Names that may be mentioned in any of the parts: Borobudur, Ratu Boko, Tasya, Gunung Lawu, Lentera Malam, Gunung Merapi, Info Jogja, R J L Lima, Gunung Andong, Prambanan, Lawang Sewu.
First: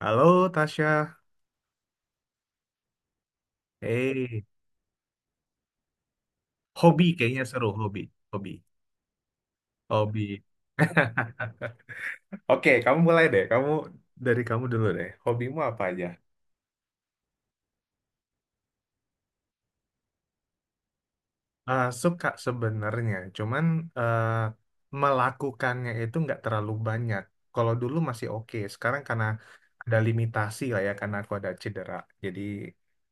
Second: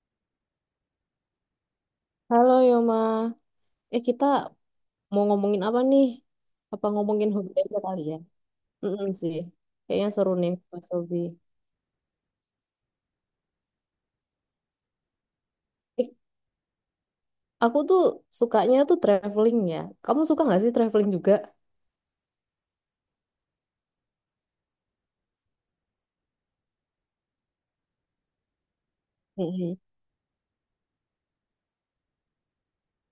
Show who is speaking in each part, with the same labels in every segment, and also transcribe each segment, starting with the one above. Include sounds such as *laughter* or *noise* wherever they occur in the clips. Speaker 1: Halo Tasya,
Speaker 2: Halo Yoma, kita
Speaker 1: eh
Speaker 2: mau ngomongin apa nih? Apa
Speaker 1: hobi
Speaker 2: ngomongin
Speaker 1: kayaknya
Speaker 2: hobi
Speaker 1: seru
Speaker 2: aja kali
Speaker 1: hobi,
Speaker 2: ya?
Speaker 1: hobi,
Speaker 2: Mm sih, kayaknya seru
Speaker 1: hobi.
Speaker 2: nih bahas
Speaker 1: *laughs*
Speaker 2: hobi.
Speaker 1: Oke, kamu mulai deh. Dari kamu dulu deh. Hobimu apa aja?
Speaker 2: Eh, aku tuh sukanya tuh traveling ya. Kamu suka nggak sih traveling juga?
Speaker 1: Suka sebenarnya, cuman eh, melakukannya itu nggak terlalu banyak. Kalau dulu masih oke, sekarang karena
Speaker 2: Mm-mm.
Speaker 1: ada limitasi lah ya, karena aku ada cedera. Jadi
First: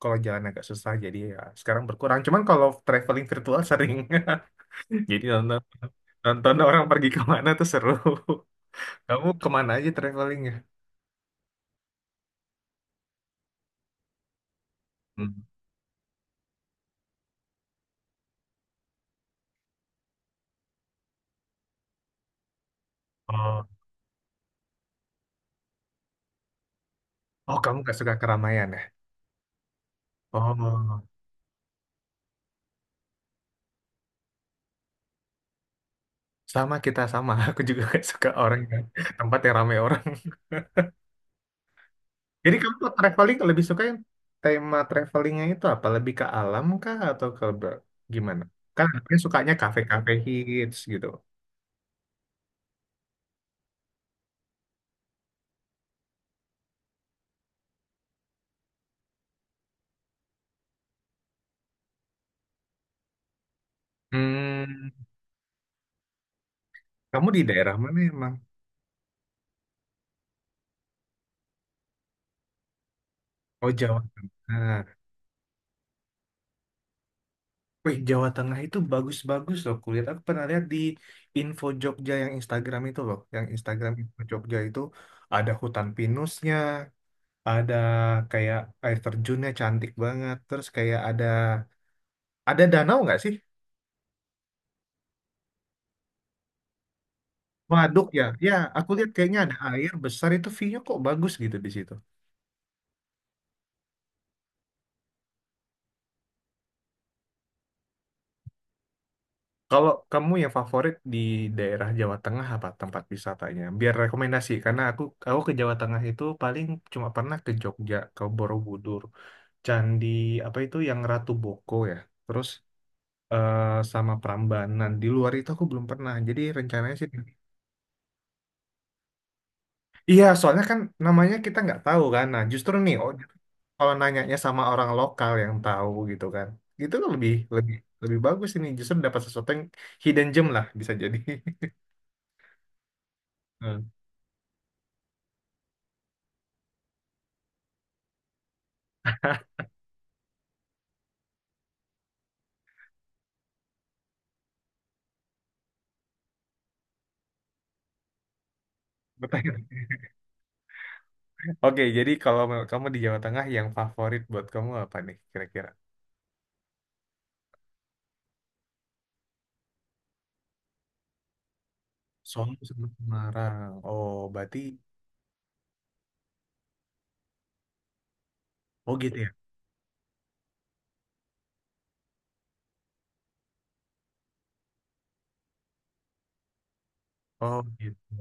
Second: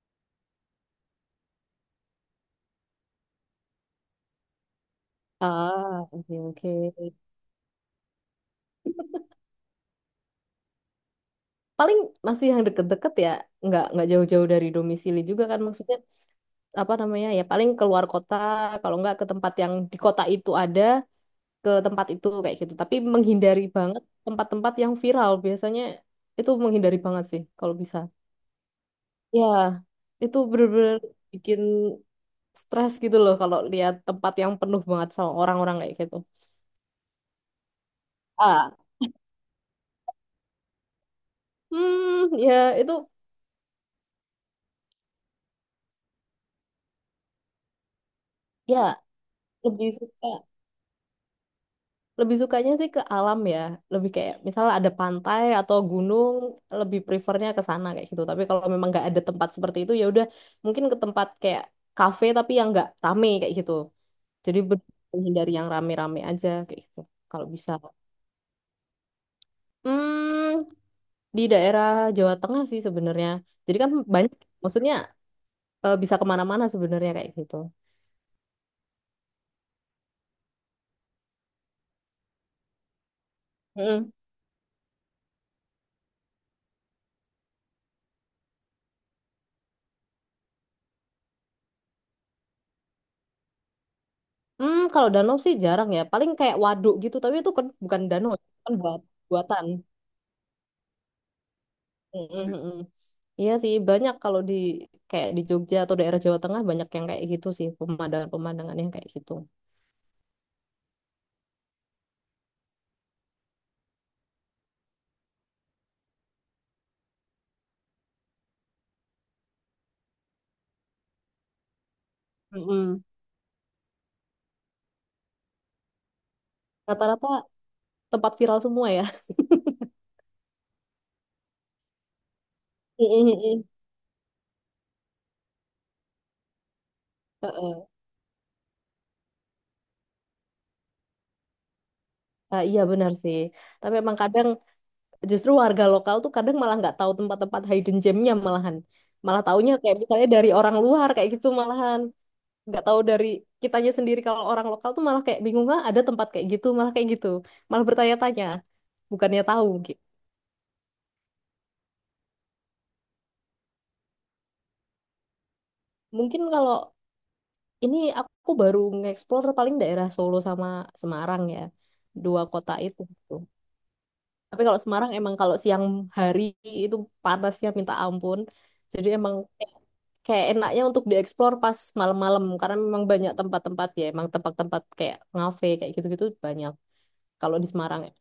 Speaker 1: kalau jalan agak susah, jadi ya sekarang berkurang. Cuman kalau traveling virtual sering, *laughs* jadi nonton
Speaker 2: Ah, oke
Speaker 1: nonton orang pergi
Speaker 2: oke.
Speaker 1: kemana tuh seru. Kamu kemana aja travelingnya?
Speaker 2: Paling masih yang deket-deket ya, nggak jauh-jauh dari domisili
Speaker 1: Hmm.
Speaker 2: juga kan maksudnya apa namanya ya paling keluar kota, kalau nggak ke tempat yang di kota itu ada. Ke tempat itu kayak gitu. Tapi menghindari
Speaker 1: Oh,
Speaker 2: banget tempat-tempat yang viral. Biasanya itu menghindari banget sih
Speaker 1: oh,
Speaker 2: kalau
Speaker 1: kamu gak
Speaker 2: bisa.
Speaker 1: suka keramaian ya?
Speaker 2: Ya, itu bener-bener
Speaker 1: Oh,
Speaker 2: bikin stres gitu loh kalau lihat tempat yang penuh banget sama orang-orang kayak gitu.
Speaker 1: sama kita sama. *laughs* Aku juga gak suka orang
Speaker 2: Ah,
Speaker 1: yang tempat yang ramai orang.
Speaker 2: hmm,
Speaker 1: *laughs* Jadi
Speaker 2: ya
Speaker 1: kamu tuh
Speaker 2: itu
Speaker 1: traveling lebih suka yang tema travelingnya itu apa? Lebih ke alam kah atau ke gimana?
Speaker 2: ya
Speaker 1: Kan aku sukanya
Speaker 2: lebih
Speaker 1: kafe-kafe
Speaker 2: suka
Speaker 1: hits gitu.
Speaker 2: lebih sukanya sih ke alam ya. Lebih kayak misalnya ada pantai atau gunung, lebih prefernya ke sana kayak gitu. Tapi kalau memang nggak ada tempat seperti itu ya udah mungkin ke tempat kayak kafe tapi yang nggak rame kayak gitu. Jadi ber-
Speaker 1: Hmm,
Speaker 2: Menghindari yang rame-rame aja kayak gitu.
Speaker 1: kamu di
Speaker 2: Kalau bisa.
Speaker 1: daerah mana emang?
Speaker 2: Hmm, di daerah Jawa Tengah sih sebenarnya.
Speaker 1: Oh
Speaker 2: Jadi kan
Speaker 1: Jawa.
Speaker 2: banyak,
Speaker 1: Nah,
Speaker 2: maksudnya bisa kemana-mana sebenarnya kayak gitu.
Speaker 1: wih, Jawa Tengah itu bagus-bagus loh kulihat. Aku pernah lihat di Info Jogja yang Instagram itu loh. Yang Instagram
Speaker 2: Mm.
Speaker 1: Info Jogja itu ada hutan pinusnya, ada kayak air terjunnya cantik banget. Terus kayak ada danau nggak sih?
Speaker 2: Hmm, kalau danau sih jarang ya. Paling kayak waduk gitu, tapi itu kan bukan
Speaker 1: Waduk ya.
Speaker 2: danau,
Speaker 1: Ya,
Speaker 2: itu kan
Speaker 1: aku
Speaker 2: buat
Speaker 1: lihat kayaknya ada
Speaker 2: buatan.
Speaker 1: air besar itu view-nya kok bagus gitu di situ.
Speaker 2: Mm, mm, mm, mm. Iya sih, banyak kalau di kayak di Jogja atau daerah Jawa Tengah banyak yang kayak gitu sih, pemandangan-pemandangan yang kayak gitu.
Speaker 1: Kalau kamu yang favorit di daerah Jawa Tengah apa tempat wisatanya? Biar rekomendasi karena aku ke Jawa Tengah itu paling cuma pernah ke Jogja, ke Borobudur. Candi apa itu yang Ratu Boko ya. Terus
Speaker 2: Mm, mm.
Speaker 1: eh, sama Prambanan. Di luar itu aku belum pernah. Jadi rencananya sih.
Speaker 2: Rata-rata tempat viral semua ya.
Speaker 1: Iya, soalnya kan namanya kita nggak tahu kan. Nah, justru nih,
Speaker 2: *laughs*
Speaker 1: oh,
Speaker 2: Mm, mm, mm.
Speaker 1: kalau nanyanya sama orang lokal yang tahu gitu kan, itu kan lebih lebih
Speaker 2: Heeh.
Speaker 1: lebih bagus ini. Justru dapat sesuatu yang hidden gem lah bisa jadi. *laughs*
Speaker 2: Ah iya benar sih.
Speaker 1: Hmm.
Speaker 2: Tapi emang kadang justru warga lokal tuh kadang malah nggak tahu tempat-tempat hidden gemnya malahan. Malah
Speaker 1: *laughs*
Speaker 2: taunya kayak misalnya dari orang luar kayak gitu malahan. Nggak tahu dari kitanya sendiri kalau orang lokal tuh malah kayak bingung ah ada tempat kayak gitu. Malah bertanya-tanya bukannya
Speaker 1: Bertanya.
Speaker 2: tahu. Gitu.
Speaker 1: Oke, jadi kalau kamu di Jawa Tengah yang favorit buat kamu apa nih kira-kira?
Speaker 2: Mungkin kalau ini aku baru nge-explore paling daerah Solo sama Semarang ya. Dua
Speaker 1: Solo
Speaker 2: kota
Speaker 1: sama
Speaker 2: itu. Gitu.
Speaker 1: Semarang. Oh, berarti
Speaker 2: Tapi kalau Semarang emang kalau siang hari itu panasnya minta ampun.
Speaker 1: oh
Speaker 2: Jadi
Speaker 1: gitu ya.
Speaker 2: emang kayak enaknya untuk dieksplor pas malam-malam karena memang banyak tempat-tempat ya emang tempat-tempat kayak ngafe kayak gitu-gitu banyak kalau
Speaker 1: Oh
Speaker 2: di Semarang ya
Speaker 1: gitu.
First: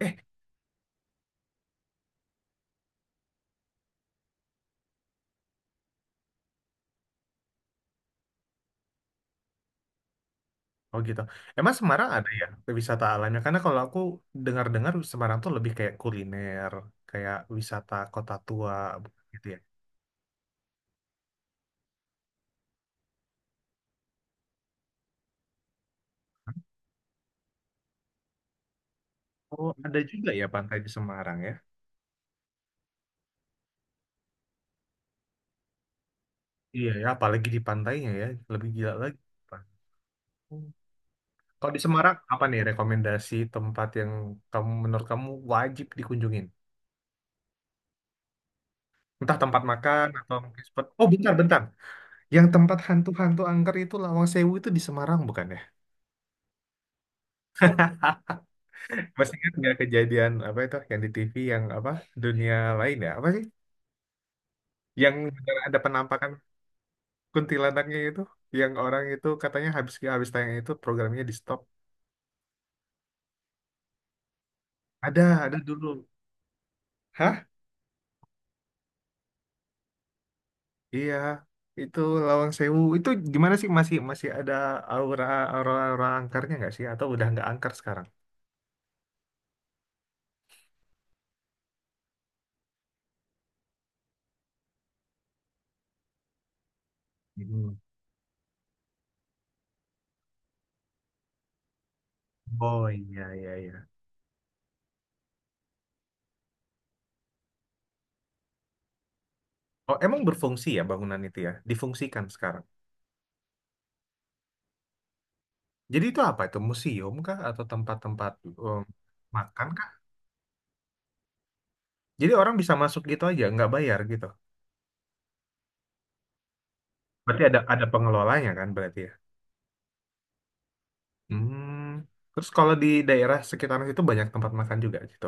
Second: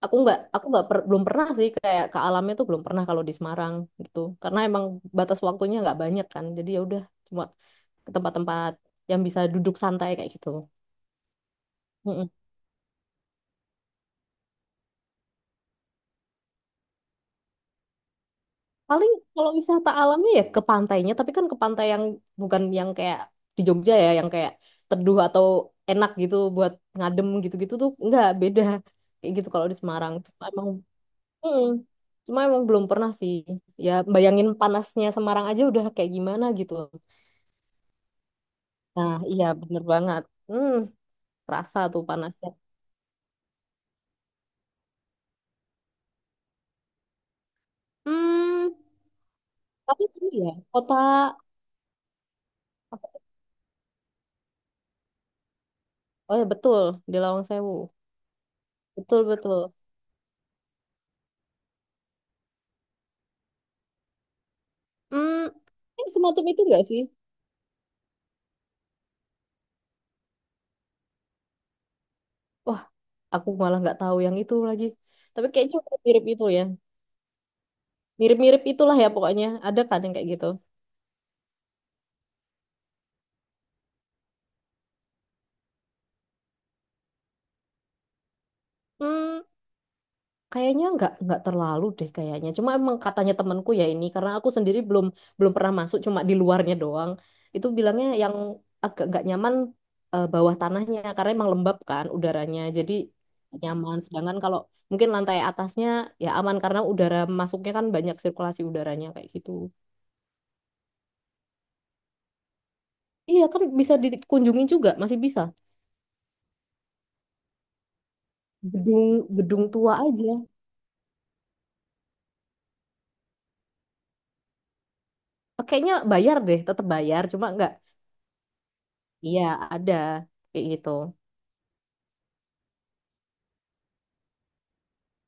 Speaker 1: Eh,
Speaker 2: aku nggak per- belum pernah sih kayak ke alamnya tuh belum pernah kalau di Semarang gitu karena emang batas waktunya nggak banyak kan jadi ya udah cuma ke tempat-tempat yang bisa duduk santai kayak gitu.
Speaker 1: oh gitu. Emang Semarang ada ya wisata alamnya? Karena kalau aku dengar-dengar Semarang tuh lebih kayak kuliner, kayak wisata kota tua
Speaker 2: Paling
Speaker 1: gitu
Speaker 2: kalau
Speaker 1: ya.
Speaker 2: wisata alamnya ya ke pantainya, tapi kan ke pantai yang bukan yang kayak di Jogja ya, yang kayak teduh atau enak gitu buat ngadem gitu-gitu tuh nggak beda kayak gitu kalau
Speaker 1: Oh,
Speaker 2: di
Speaker 1: ada
Speaker 2: Semarang.
Speaker 1: juga
Speaker 2: Cuma
Speaker 1: ya
Speaker 2: emang,
Speaker 1: pantai di Semarang ya?
Speaker 2: mm, cuma emang belum pernah sih. Ya bayangin panasnya Semarang aja udah kayak gimana gitu.
Speaker 1: Iya ya, apalagi di pantainya ya, lebih gila
Speaker 2: Nah,
Speaker 1: lagi.
Speaker 2: iya
Speaker 1: Pak.
Speaker 2: bener banget.
Speaker 1: Hmm.
Speaker 2: Hmm,
Speaker 1: Kalau
Speaker 2: rasa
Speaker 1: di
Speaker 2: tuh
Speaker 1: Semarang, apa
Speaker 2: panasnya.
Speaker 1: nih rekomendasi tempat yang kamu menurut kamu wajib dikunjungin?
Speaker 2: Hmm,
Speaker 1: Entah tempat
Speaker 2: tapi
Speaker 1: makan
Speaker 2: gini
Speaker 1: atau
Speaker 2: ya,
Speaker 1: mungkin spot.
Speaker 2: kota,
Speaker 1: Oh, bentar, bentar. Yang tempat hantu-hantu angker itu Lawang Sewu itu di Semarang bukan ya?
Speaker 2: oh ya betul, di Lawang Sewu.
Speaker 1: *laughs*
Speaker 2: Betul,
Speaker 1: Masih kan
Speaker 2: betul.
Speaker 1: nggak kejadian apa itu yang di TV yang apa dunia lain ya apa sih yang
Speaker 2: Hmm,
Speaker 1: benar ada
Speaker 2: ini
Speaker 1: penampakan
Speaker 2: semacam itu nggak sih?
Speaker 1: kuntilanaknya itu yang orang itu katanya habis habis tayang itu programnya di stop.
Speaker 2: Wah aku malah nggak tahu yang itu lagi.
Speaker 1: ada
Speaker 2: Tapi
Speaker 1: ada
Speaker 2: kayaknya
Speaker 1: dulu,
Speaker 2: udah mirip itu ya.
Speaker 1: hah,
Speaker 2: Mirip-mirip itulah ya pokoknya. Ada kan yang kayak gitu.
Speaker 1: iya. Itu Lawang Sewu itu gimana sih, masih masih ada aura, aura angkarnya nggak sih, atau udah nggak angker sekarang?
Speaker 2: Hmm, kayaknya nggak terlalu deh kayaknya. Cuma emang katanya temanku ya ini karena aku sendiri belum belum pernah masuk cuma di luarnya doang. Itu
Speaker 1: Hmm.
Speaker 2: bilangnya yang agak nggak nyaman bawah tanahnya karena emang lembab kan udaranya.
Speaker 1: Oh
Speaker 2: Jadi
Speaker 1: iya, iya,
Speaker 2: nggak
Speaker 1: iya.
Speaker 2: nyaman. Sedangkan kalau mungkin lantai atasnya ya aman karena udara masuknya kan banyak sirkulasi udaranya kayak gitu.
Speaker 1: Oh emang berfungsi ya bangunan itu ya, difungsikan sekarang.
Speaker 2: Iya kan bisa dikunjungi juga, masih bisa.
Speaker 1: Jadi itu apa, itu museum kah atau tempat-tempat um,
Speaker 2: Gedung gedung
Speaker 1: makan kah?
Speaker 2: tua aja.
Speaker 1: Jadi orang bisa masuk gitu aja, nggak bayar gitu.
Speaker 2: Kayaknya bayar deh, tetap bayar,
Speaker 1: Berarti
Speaker 2: cuma
Speaker 1: ada
Speaker 2: nggak.
Speaker 1: ada pengelolanya kan berarti ya.
Speaker 2: Iya, ada kayak gitu.
Speaker 1: Hmm. Terus kalau di daerah sekitaran situ banyak tempat makan juga gitu.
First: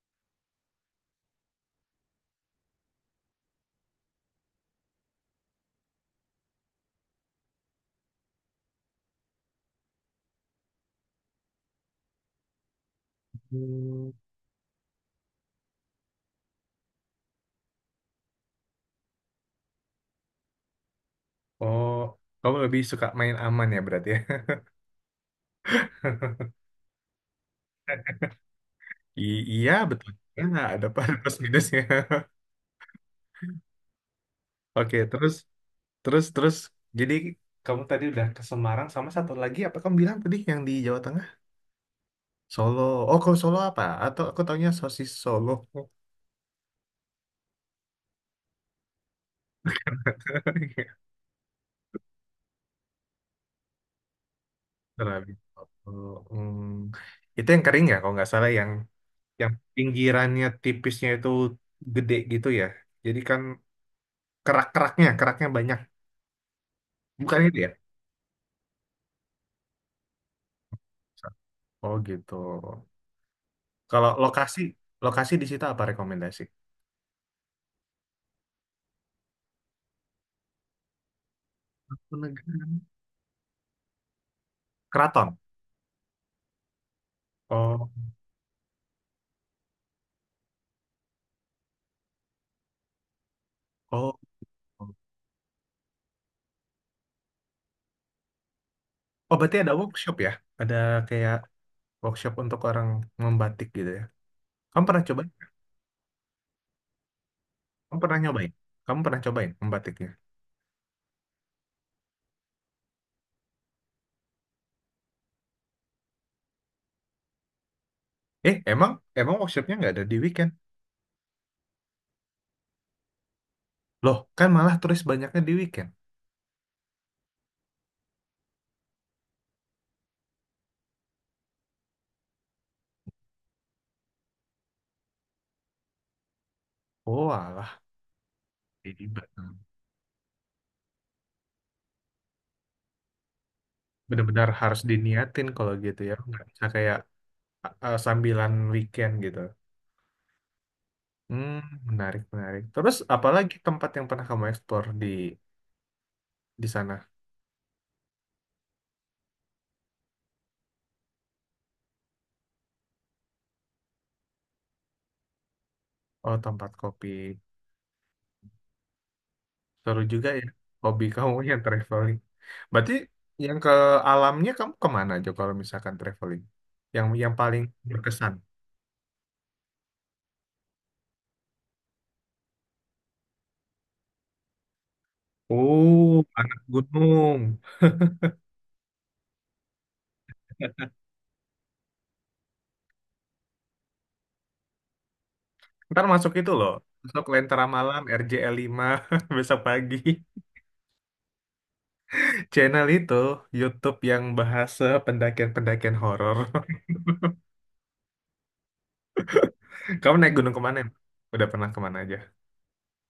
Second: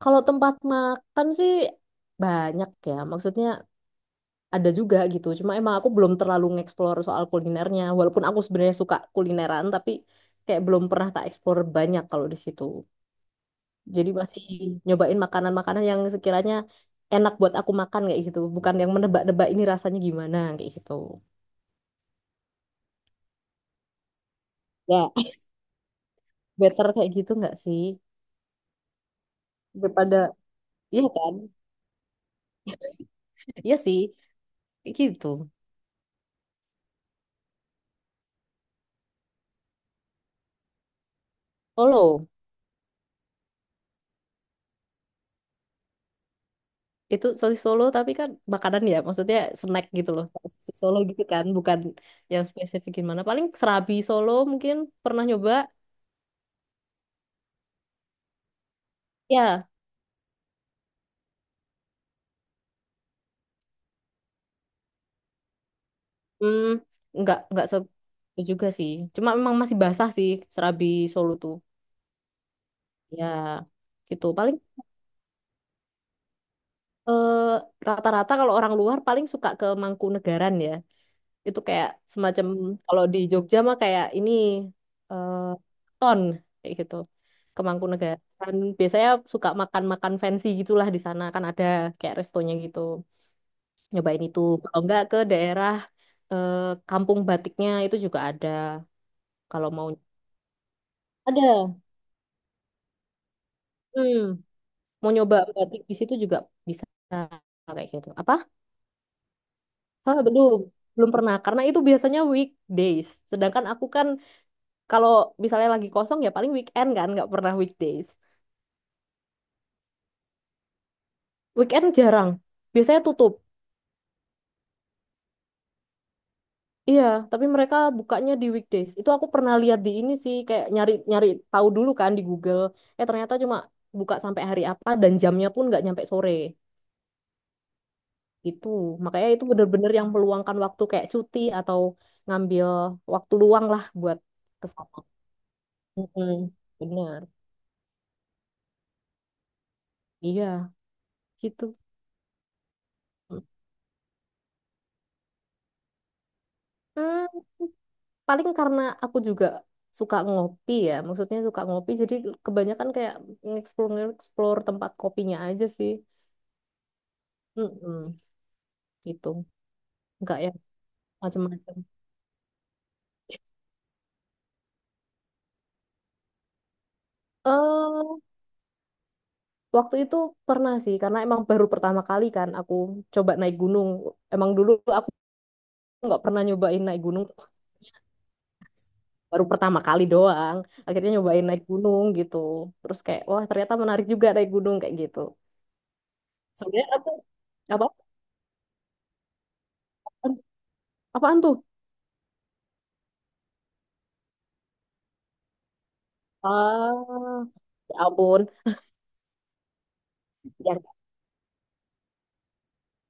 Speaker 2: Kalau tempat makan sih banyak ya, maksudnya ada juga gitu. Cuma emang aku belum terlalu ngeksplor soal kulinernya, walaupun aku sebenarnya suka kulineran, tapi kayak belum pernah tak eksplor banyak kalau di situ. Jadi
Speaker 1: Hmm.
Speaker 2: masih nyobain makanan-makanan yang sekiranya enak buat aku makan kayak gitu, bukan yang menebak-nebak ini rasanya gimana kayak gitu.
Speaker 1: Oh, kamu lebih suka main aman ya berarti ya.
Speaker 2: Ya, *laughs* better kayak gitu nggak sih?
Speaker 1: *laughs* Iya betul.
Speaker 2: Daripada.
Speaker 1: Ya, nggak ada *laughs*
Speaker 2: Iya
Speaker 1: ada
Speaker 2: kan?
Speaker 1: plus minusnya. *laughs*
Speaker 2: Iya sih,
Speaker 1: Oke,
Speaker 2: gitu.
Speaker 1: terus terus terus. Jadi kamu tadi udah ke Semarang sama satu lagi apa kamu bilang tadi yang di Jawa Tengah?
Speaker 2: Solo.
Speaker 1: Solo. Oh, kalau Solo apa? Atau aku taunya sosis Solo.
Speaker 2: Itu sosis Solo tapi kan makanan ya, maksudnya snack gitu loh. Sosis Solo
Speaker 1: *laughs*
Speaker 2: gitu kan, bukan yang spesifik gimana. Paling serabi Solo mungkin pernah
Speaker 1: Serabi
Speaker 2: nyoba.
Speaker 1: soto. Hmm. Itu yang kering ya, kalau nggak salah yang
Speaker 2: Ya,
Speaker 1: pinggirannya tipisnya itu gede gitu ya. Jadi kan kerak-keraknya, keraknya banyak.
Speaker 2: hmm, nggak
Speaker 1: Bukan itu
Speaker 2: nggak
Speaker 1: ya?
Speaker 2: se itu juga sih. Cuma memang masih basah sih serabi Solo tuh.
Speaker 1: Oh gitu.
Speaker 2: Ya,
Speaker 1: Kalau
Speaker 2: gitu. Paling
Speaker 1: lokasi, lokasi di situ apa rekomendasi?
Speaker 2: eh, rata-rata kalau orang luar paling suka ke Mangkunegaran ya. Itu kayak
Speaker 1: Penegak.
Speaker 2: semacam kalau di Jogja mah kayak ini eh,
Speaker 1: Keraton.
Speaker 2: ton kayak gitu. Ke
Speaker 1: Oh,
Speaker 2: Mangkunegaran biasanya suka makan-makan fancy gitulah di sana kan ada kayak restonya gitu.
Speaker 1: oh,
Speaker 2: Nyobain itu. Kalau
Speaker 1: oh.
Speaker 2: enggak ke daerah eh, Kampung Batiknya itu juga ada
Speaker 1: Oh, berarti
Speaker 2: kalau
Speaker 1: ada
Speaker 2: mau
Speaker 1: workshop ya? Ada kayak
Speaker 2: ada.
Speaker 1: workshop untuk orang membatik gitu ya?
Speaker 2: Hmm,
Speaker 1: Kamu pernah
Speaker 2: mau
Speaker 1: coba?
Speaker 2: nyoba batik di situ juga bisa kayak
Speaker 1: Kamu
Speaker 2: gitu.
Speaker 1: pernah
Speaker 2: Apa?
Speaker 1: nyobain? Kamu pernah cobain membatiknya?
Speaker 2: Ah, belum. Belum pernah karena itu biasanya weekdays. Sedangkan aku kan kalau misalnya lagi kosong ya paling weekend kan, nggak pernah weekdays.
Speaker 1: Eh, emang, emang workshopnya nggak ada di weekend?
Speaker 2: Weekend jarang, biasanya tutup.
Speaker 1: Loh, kan malah turis banyaknya di weekend.
Speaker 2: Iya, tapi mereka bukanya di weekdays. Itu aku pernah lihat di ini sih, kayak nyari-nyari tahu dulu kan di Google. Eh ternyata cuma buka sampai hari apa dan jamnya pun nggak nyampe sore.
Speaker 1: Oh, alah,
Speaker 2: Itu,
Speaker 1: jadi
Speaker 2: makanya itu bener-bener yang meluangkan waktu kayak cuti atau ngambil waktu luang lah buat
Speaker 1: benar-benar harus
Speaker 2: kesana. Sana.
Speaker 1: diniatin kalau gitu ya.
Speaker 2: Mm-mm,
Speaker 1: Nggak bisa kayak
Speaker 2: bener,
Speaker 1: sambilan weekend gitu.
Speaker 2: iya
Speaker 1: Hmm,
Speaker 2: gitu.
Speaker 1: menarik, menarik. Terus apalagi tempat yang pernah kamu eksplor di sana?
Speaker 2: Mm. Paling karena aku juga suka ngopi ya maksudnya suka ngopi jadi kebanyakan kayak explore explore tempat kopinya aja sih.
Speaker 1: Oh, tempat kopi.
Speaker 2: Mm-mm, gitu
Speaker 1: Seru juga
Speaker 2: nggak
Speaker 1: ya.
Speaker 2: yang
Speaker 1: Hobi kamu *laughs* yang
Speaker 2: macam-macam.
Speaker 1: traveling. Berarti yang ke alamnya kamu kemana aja kalau misalkan traveling? Yang paling
Speaker 2: eh
Speaker 1: berkesan?
Speaker 2: Waktu itu pernah sih karena emang baru pertama kali kan aku coba naik gunung emang dulu aku nggak
Speaker 1: Oh,
Speaker 2: pernah
Speaker 1: anak
Speaker 2: nyobain naik gunung.
Speaker 1: gunung.
Speaker 2: *laughs* Baru pertama kali doang akhirnya nyobain naik gunung gitu terus kayak wah ternyata menarik juga naik gunung kayak gitu
Speaker 1: Ntar masuk itu loh,
Speaker 2: sebenarnya aku
Speaker 1: masuk Lentera
Speaker 2: apa
Speaker 1: Malam, RJL5, *laughs* besok pagi.
Speaker 2: apaan tuh.
Speaker 1: Channel itu, YouTube yang bahasa pendakian-pendakian horor.
Speaker 2: Ah, ya ampun.
Speaker 1: *laughs* Kamu naik gunung kemana?
Speaker 2: Ya,
Speaker 1: Em? Udah pernah kemana aja?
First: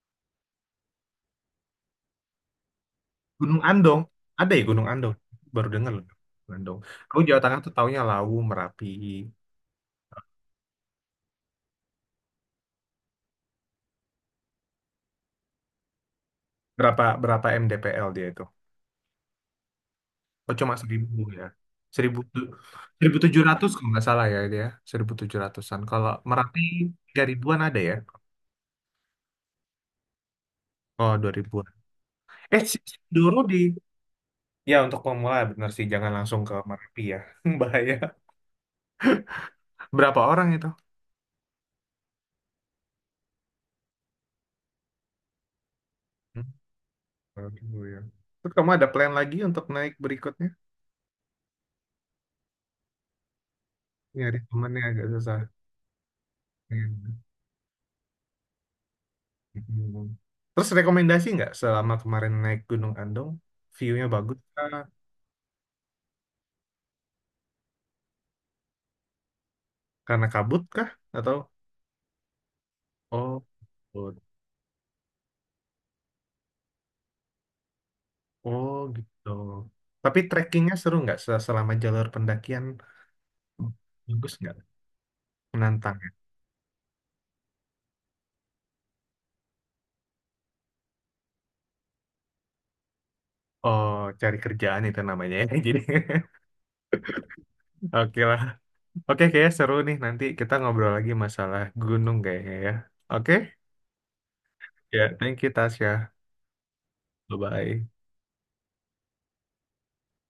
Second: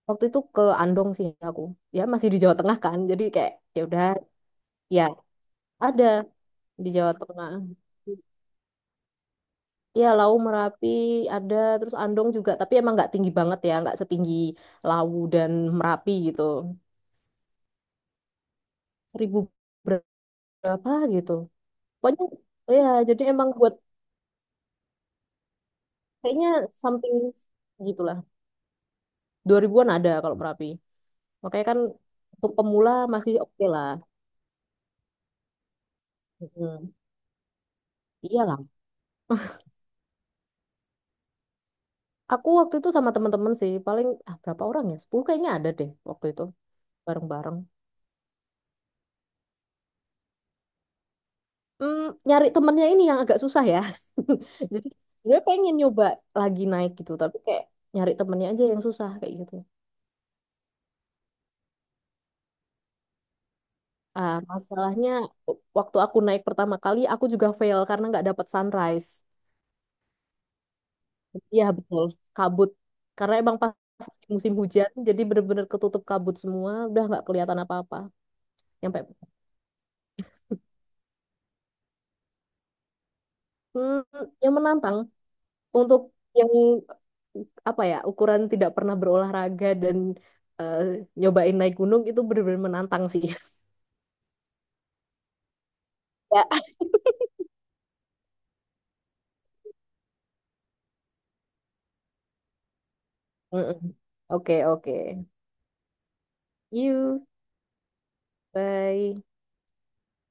Speaker 2: waktu itu ke Andong sih aku. Ya masih di Jawa Tengah kan. Jadi kayak
Speaker 1: Gunung
Speaker 2: ya
Speaker 1: Andong.
Speaker 2: udah
Speaker 1: Ada ya Gunung
Speaker 2: ya
Speaker 1: Andong? Baru dengar
Speaker 2: ada
Speaker 1: loh. Gunung Andong.
Speaker 2: di Jawa
Speaker 1: Aku Jawa
Speaker 2: Tengah.
Speaker 1: Tengah tuh taunya Lawu, Merapi.
Speaker 2: Ya Lau Merapi ada terus Andong juga tapi emang nggak tinggi banget ya, nggak setinggi Lawu dan Merapi gitu.
Speaker 1: Berapa berapa MDPL dia itu?
Speaker 2: 1.000
Speaker 1: Oh cuma
Speaker 2: berapa
Speaker 1: 1.000
Speaker 2: gitu.
Speaker 1: ya. Seribu
Speaker 2: Pokoknya
Speaker 1: tu-
Speaker 2: ya
Speaker 1: seribu
Speaker 2: jadi
Speaker 1: tujuh
Speaker 2: emang
Speaker 1: ratus
Speaker 2: buat
Speaker 1: kalau nggak salah ya dia. 1.700-an. Kalau
Speaker 2: kayaknya
Speaker 1: Merapi
Speaker 2: something
Speaker 1: 3.000-an ada ya?
Speaker 2: gitulah. 2.000-an ada kalau Merapi.
Speaker 1: Oh 2.000-an.
Speaker 2: Makanya kan untuk
Speaker 1: Eh
Speaker 2: pemula
Speaker 1: si
Speaker 2: masih
Speaker 1: Doro di.
Speaker 2: oke lah.
Speaker 1: Ya, untuk pemula benar sih jangan langsung ke
Speaker 2: Mm,
Speaker 1: Merapi ya. *laughs* Bahaya.
Speaker 2: iya lah.
Speaker 1: Berapa orang itu?
Speaker 2: Aku waktu itu sama teman-teman sih, paling ah, berapa orang ya? 10 kayaknya ada deh waktu itu
Speaker 1: Hmm, baru
Speaker 2: bareng-bareng.
Speaker 1: dulu ya. Terus kamu ada plan lagi untuk naik berikutnya?
Speaker 2: Hmm, nyari temennya ini yang agak susah ya.
Speaker 1: Nyari
Speaker 2: *laughs*
Speaker 1: temennya
Speaker 2: Jadi
Speaker 1: agak
Speaker 2: gue
Speaker 1: susah.
Speaker 2: pengen nyoba lagi naik gitu,
Speaker 1: Iya.
Speaker 2: tapi kayak nyari temennya aja yang susah kayak gitu.
Speaker 1: Hmm. Terus rekomendasi nggak selama kemarin naik Gunung Andong? View-nya
Speaker 2: Ah,
Speaker 1: bagus kah?
Speaker 2: masalahnya waktu aku naik pertama kali aku juga fail karena nggak dapat sunrise.
Speaker 1: Karena kabut kah? Atau
Speaker 2: Iya betul, kabut. Karena
Speaker 1: oh,
Speaker 2: emang pas
Speaker 1: kabut.
Speaker 2: musim hujan, jadi bener-bener ketutup kabut semua, udah nggak kelihatan apa-apa.
Speaker 1: Oh
Speaker 2: Yang kayak,
Speaker 1: gitu. Tapi trekkingnya seru nggak selama jalur pendakian?
Speaker 2: hmm,
Speaker 1: Bagus
Speaker 2: yang
Speaker 1: nggak?
Speaker 2: menantang
Speaker 1: Menantang
Speaker 2: untuk
Speaker 1: ya?
Speaker 2: yang apa ya ukuran tidak pernah berolahraga dan eh, nyobain naik gunung itu benar-benar menantang sih. *laughs*
Speaker 1: Oh, cari kerjaan itu namanya ya. *laughs* Jadi
Speaker 2: Ya.
Speaker 1: *laughs* oke lah. Oke, kayaknya seru nih. Nanti kita ngobrol lagi masalah gunung kayaknya ya. Oke,
Speaker 2: Mm-mm. Oke, oke.
Speaker 1: ya. Thank you, Tasya.
Speaker 2: You,
Speaker 1: Bye-bye.
Speaker 2: bye.